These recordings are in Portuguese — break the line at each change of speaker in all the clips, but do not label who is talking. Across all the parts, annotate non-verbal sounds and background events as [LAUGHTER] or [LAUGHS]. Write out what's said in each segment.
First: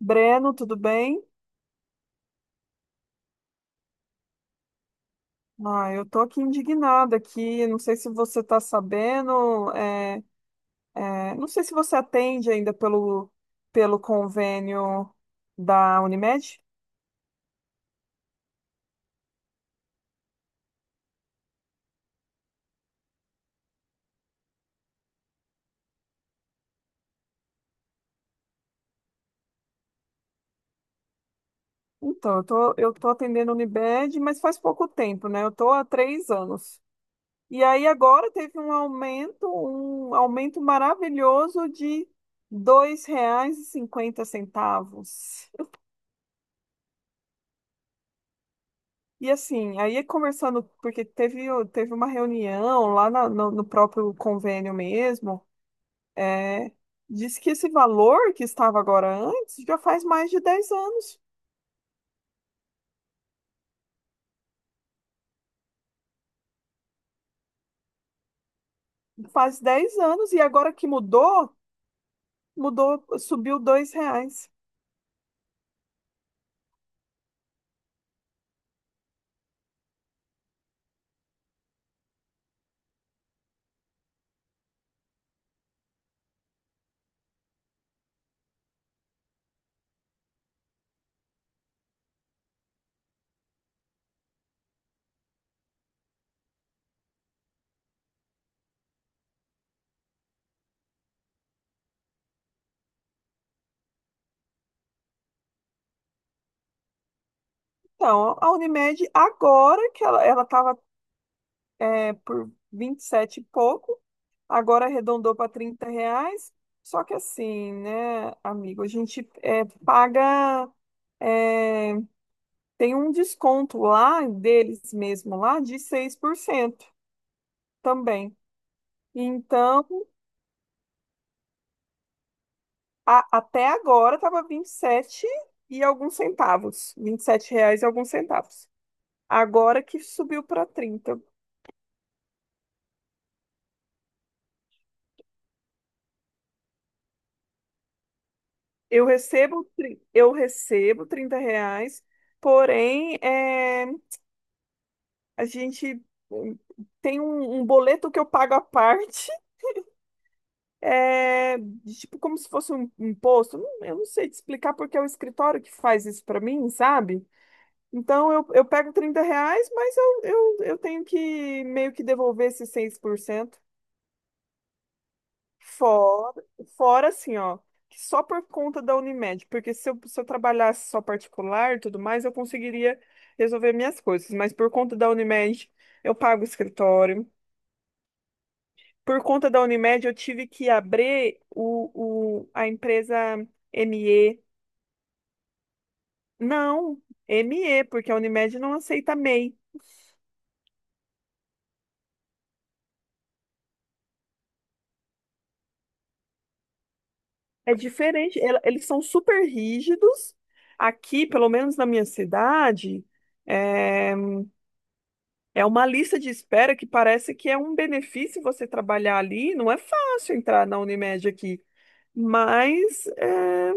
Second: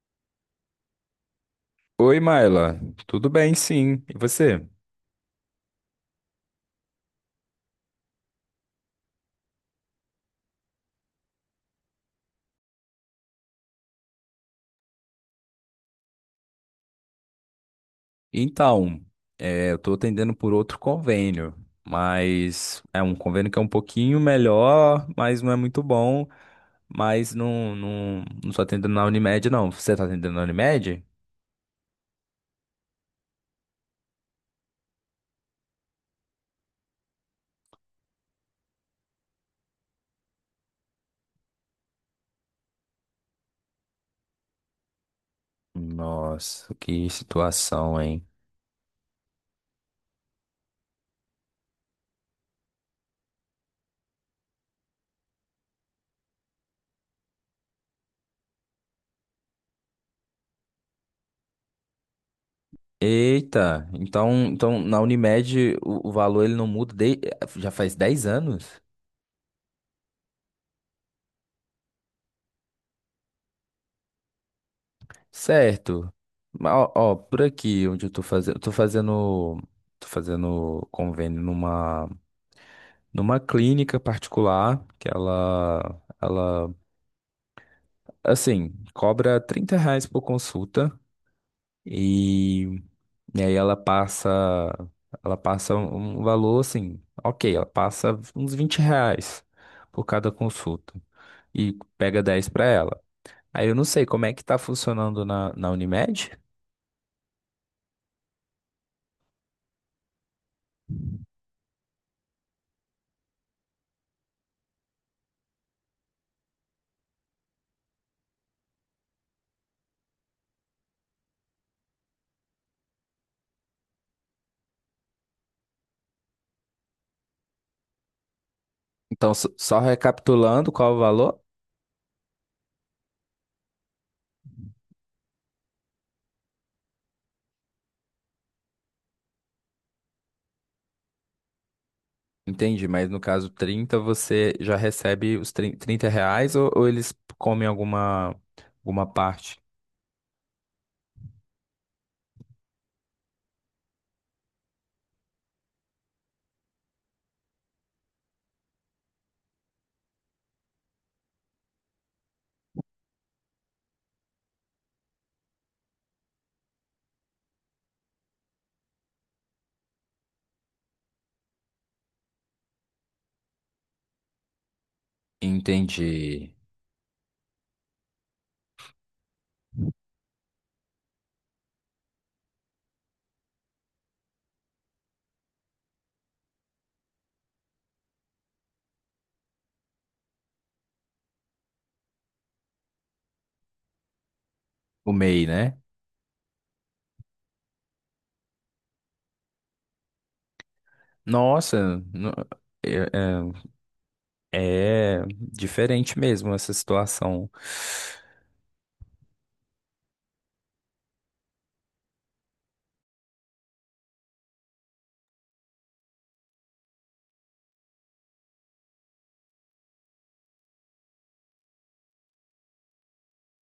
Breno, tudo bem?
Oi, Maila. Tudo bem, sim. E você?
Ah, eu tô aqui indignada aqui, não sei se você tá sabendo, não sei se você atende ainda pelo convênio da Unimed.
Então, eu estou atendendo por outro convênio, mas é um convênio que é um pouquinho melhor, mas não é muito bom. Mas não estou atendendo na Unimed, não. Você está atendendo na Unimed?
Então, eu tô atendendo a Unimed, mas faz pouco tempo, né? Eu tô há 3 anos. E aí agora teve um aumento maravilhoso de R$ 2,50.
Nossa, que situação, hein?
E assim, aí conversando, porque teve uma reunião lá no próprio convênio mesmo, é, disse que esse valor que estava agora antes já faz mais de 10 anos.
Eita, então na Unimed o valor ele não muda de- já faz 10 anos?
Faz 10 anos, e agora que mudou, subiu R$ 2.
Certo. Mas, ó, ó, por aqui onde eu tô fazendo convênio numa numa clínica particular que ela assim, cobra 30 reais por consulta e, e aí ela passa um valor assim, OK, ela passa uns 20 reais por cada consulta e pega 10 para ela. Aí eu não sei como é que tá funcionando na Unimed.
Então, a Unimed, agora que ela estava por 27 e pouco, agora arredondou para R$ 30. Só que assim, né, amigo, a gente paga. é, Tem um desconto lá deles mesmo lá de 6% também.
Então, só
Então,
recapitulando qual o valor?
até agora estava 27 e alguns centavos, R$ 27 e alguns centavos. Agora que subiu para 30.
Entendi, mas no caso 30, você já recebe os 30 reais ou eles comem alguma
Eu
parte?
recebo, eu recebo R$ 30, porém, a gente hum, tem um boleto que eu pago à [LAUGHS] parte de tipo como se fosse um imposto. Eu não sei te explicar porque é o escritório que faz isso para mim, sabe? Então eu pego R$ 30, mas eu tenho que meio que devolver esses 6%. Fora,
Entendi.
Fora assim, ó, que só por conta da Unimed, porque se eu trabalhasse só particular e tudo mais, eu conseguiria resolver minhas coisas, mas por conta da Unimed, eu pago o escritório. Por conta da Unimed, eu tive que abrir a empresa ME.
O MEI, né?
Não, ME, porque a Unimed não aceita MEI.
Nossa, no- é, é diferente mesmo essa situação.
É diferente, eles são super rígidos. Aqui, pelo menos na minha cidade, é, é uma lista de espera que parece que é um benefício você trabalhar ali. Não é fácil entrar na Unimed aqui, mas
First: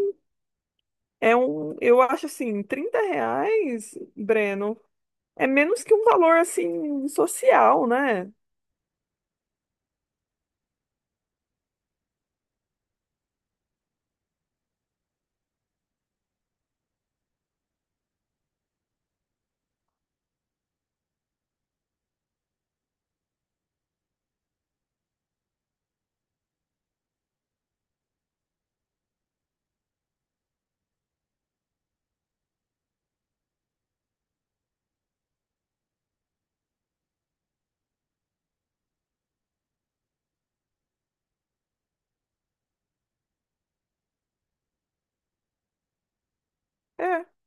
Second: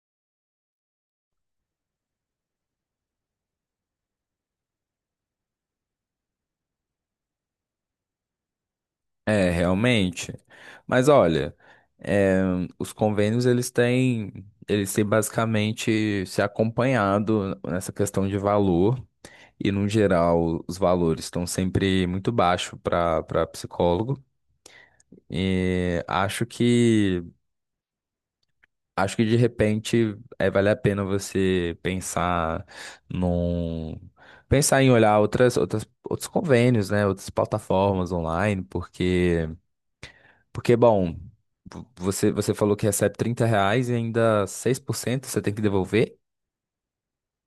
é um, eu acho assim, R$ 30, Breno, é menos que um valor assim social, né?
É, realmente. Mas olha, é, os convênios eles têm basicamente se acompanhado nessa questão de valor. E, no geral, os valores estão sempre muito baixo para para psicólogo. E acho que de repente vale a pena você pensar num pensar em olhar outras, outros convênios, né? Outras plataformas online, porque porque bom, você falou que recebe 30 reais e ainda 6% você tem que devolver.
É,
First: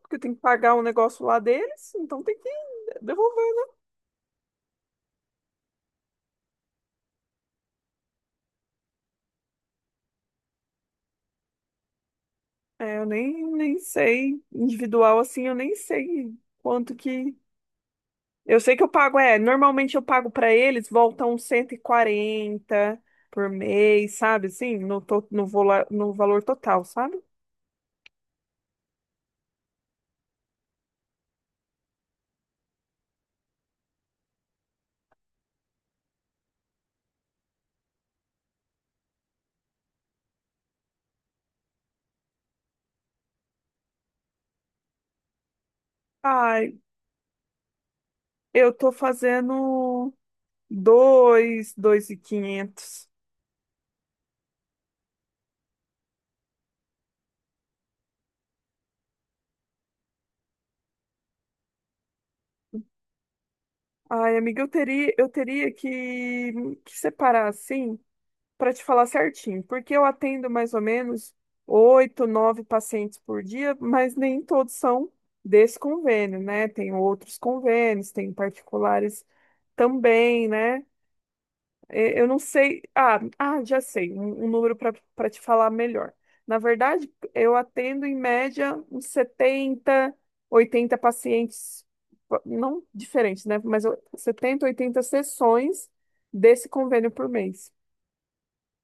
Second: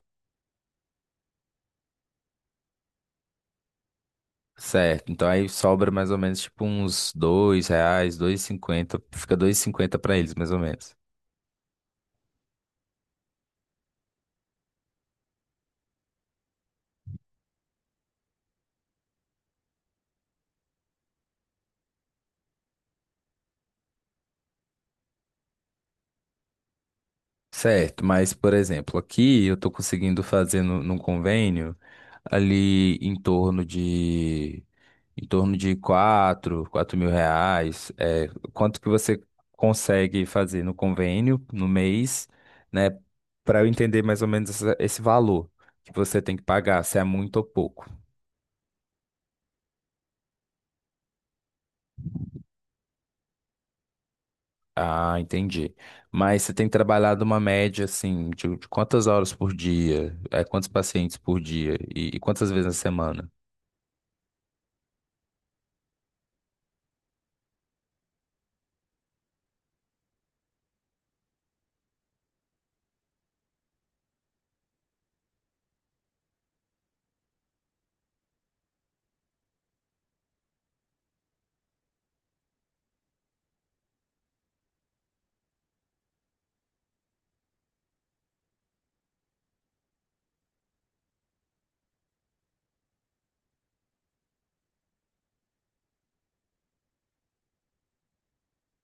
porque tem que pagar o negócio lá deles, então tem que devolver.
Certo, então aí sobra mais ou menos tipo uns dois reais, dois e cinquenta, fica dois e cinquenta para eles mais ou menos.
É, eu nem sei, individual assim, eu nem sei quanto que. Eu sei que eu pago, normalmente eu pago pra eles, volta uns 140 por mês, sabe? Assim, no, to... no, vola... no valor total, sabe?
Certo, mas por exemplo, aqui eu tô conseguindo fazer no, num convênio ali em torno de quatro, quatro mil reais. É, quanto que você consegue fazer no convênio no mês, né? Para eu entender mais ou menos essa- esse valor que você tem que
Ai,
pagar, se é muito ou pouco.
eu tô fazendo 2.500.
Ah, entendi. Mas você tem trabalhado uma média, assim, de quantas horas por dia? É, quantos pacientes por dia? E quantas vezes na semana?
Ai, amiga, eu teria que separar assim para te falar certinho, porque eu atendo mais ou menos oito, nove pacientes por dia, mas nem todos são desse convênio, né? Tem outros convênios, tem particulares também, né? Eu não sei. Já sei, um número para te falar melhor. Na verdade, eu atendo em média uns 70, 80 pacientes, não diferentes, né? 70, 80 sessões desse convênio por mês.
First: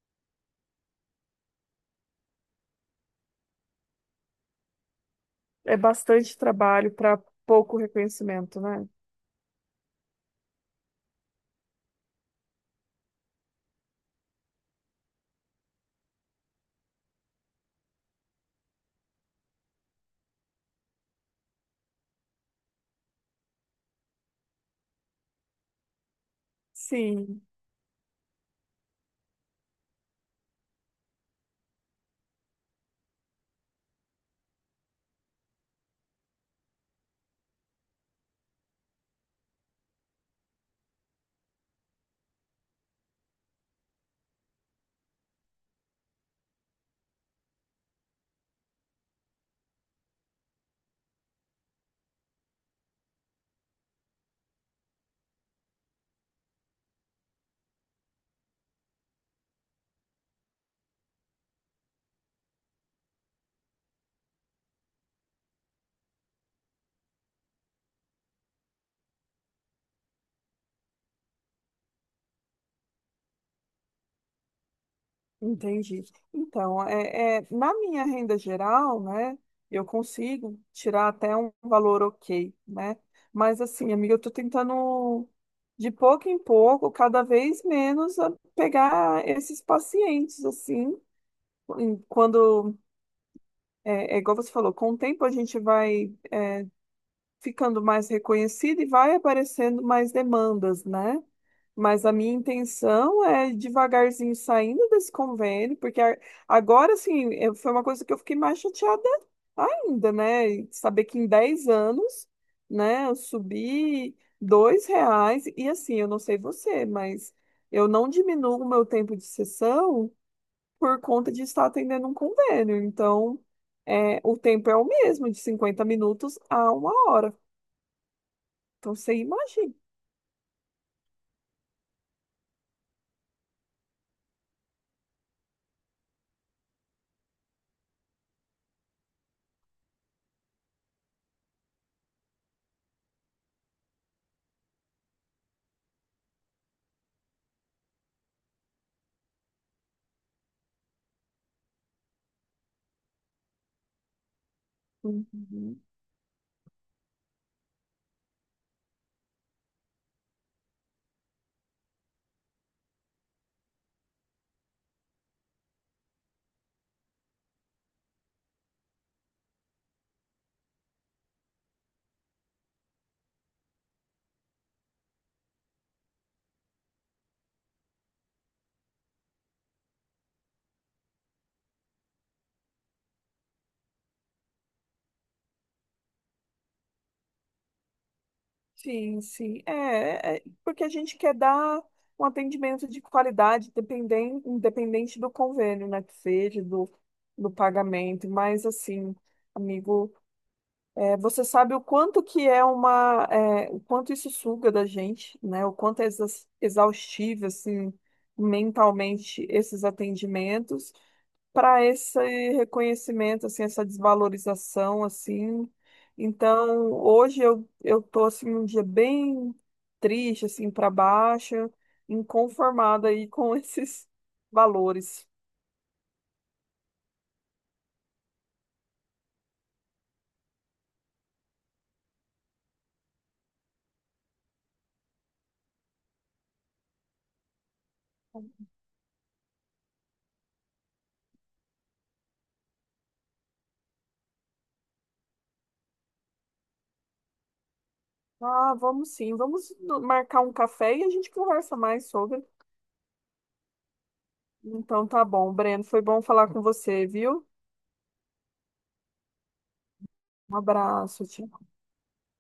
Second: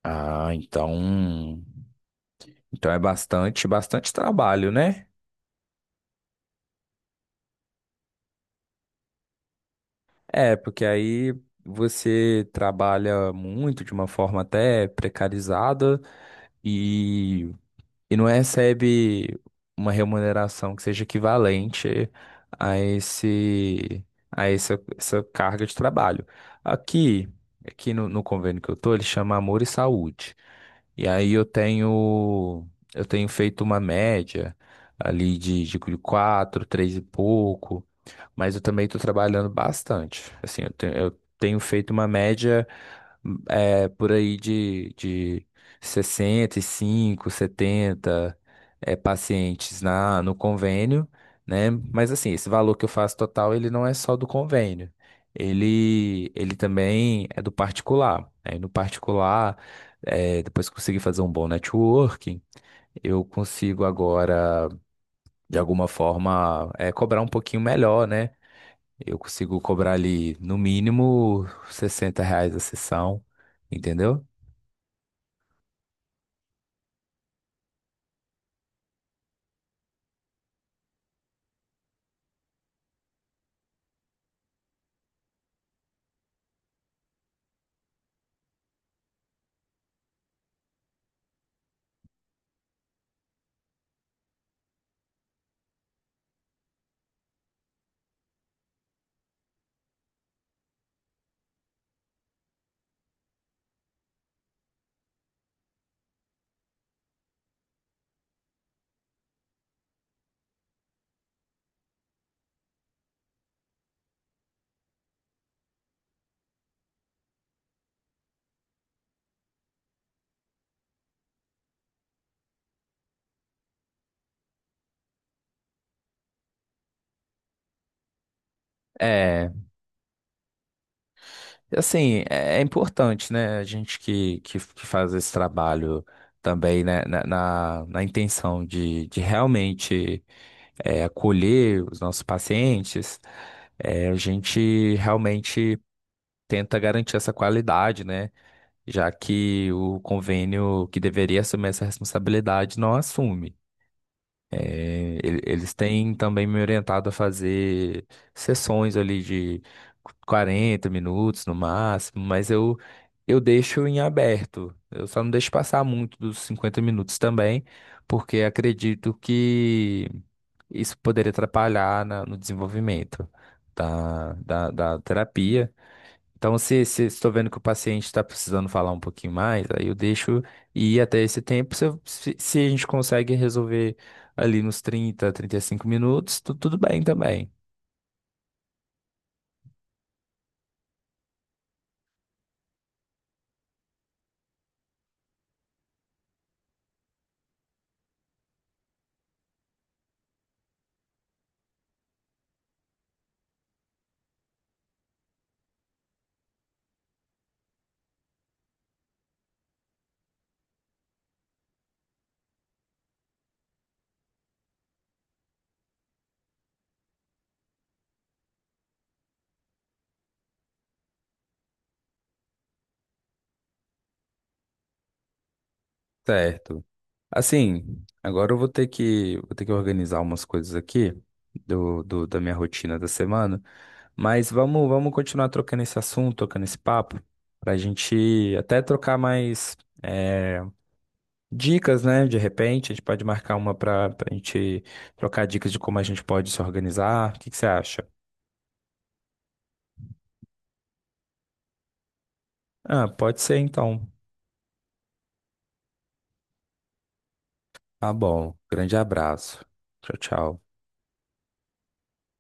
Ah, então. Então é bastante, bastante trabalho, né?
É bastante trabalho para pouco reconhecimento, né?
É, porque aí você trabalha muito de uma forma até precarizada. E e não recebe uma remuneração que seja equivalente a esse a essa, essa carga de trabalho. Aqui,
Sim,
aqui no convênio que eu tô, ele chama Amor e Saúde. E aí eu tenho feito uma média ali de quatro, três e pouco, mas eu também estou trabalhando bastante. Assim, eu tenho feito uma média é, por aí de 65, 70 é, pacientes no convênio, né? Mas assim, esse valor que eu faço total, ele não é só do convênio. Ele também é do particular. Aí no particular, é, depois que consegui fazer um bom networking, eu consigo agora, de alguma forma, é, cobrar um pouquinho melhor, né? Eu consigo cobrar ali, no mínimo, 60 reais a sessão, entendeu?
entendi. Então, na minha renda geral, né, eu consigo tirar até um valor ok, né? Mas assim, amiga, eu tô tentando de pouco em pouco, cada vez menos, pegar esses pacientes, assim, quando, é igual você falou, com o tempo a gente vai ficando mais reconhecida e vai aparecendo mais demandas, né? Mas a minha intenção é ir devagarzinho saindo desse convênio, porque agora, assim, foi uma coisa que eu fiquei mais chateada ainda, né? E saber que em 10 anos, né, eu subi R$ 2 e assim, eu não sei você, mas eu não diminuo o meu tempo de sessão por conta de estar atendendo um convênio. Então, o tempo é o mesmo, de 50 minutos a uma hora. Então você
É,
imagina.
assim, é importante, né? A gente que faz esse trabalho também, né? Na intenção de realmente é, acolher os nossos pacientes, é, a gente realmente tenta garantir essa qualidade, né? Já que o convênio que deveria assumir essa responsabilidade não assume. É, ele- eles
Uhum.
têm também me orientado a fazer sessões ali de 40 minutos no máximo, mas eu deixo em aberto. Eu só não deixo passar muito dos 50 minutos também, porque acredito que isso poderia atrapalhar na- no desenvolvimento da terapia. Então, se estou vendo que o paciente está precisando falar um pouquinho mais, aí eu deixo ir até esse tempo. Se, eu- se a gente consegue resolver ali nos trinta, trinta e cinco minutos, tu- tudo bem também.
Sim, sim. Porque a gente quer dar um atendimento de qualidade, independente do convênio, né, que seja, do pagamento. Mas, assim, amigo, você sabe o quanto que é uma. O quanto isso suga da gente, né? O quanto é exaustivo, assim, mentalmente, esses atendimentos para esse reconhecimento, assim, essa desvalorização, assim. Então, hoje eu tô assim um dia bem triste, assim, para baixo, inconformada aí com [LAUGHS] esses valores.
Certo. Assim, agora eu vou ter vou ter que organizar umas coisas aqui do, do- da minha rotina da semana, mas vamos, vamos continuar trocando esse assunto, trocando esse papo, para a gente até trocar mais. Dicas, né? De repente, a gente pode marcar uma para a gente trocar dicas de como a gente pode se organizar. O que que você acha?
Ah, vamos sim, vamos no- marcar um café e a gente conversa mais sobre.
Ah, pode ser então.
Então tá bom, Breno, foi bom falar com você, viu?
Tá bom. Grande abraço. Tchau,
Um
tchau.
abraço, tchau.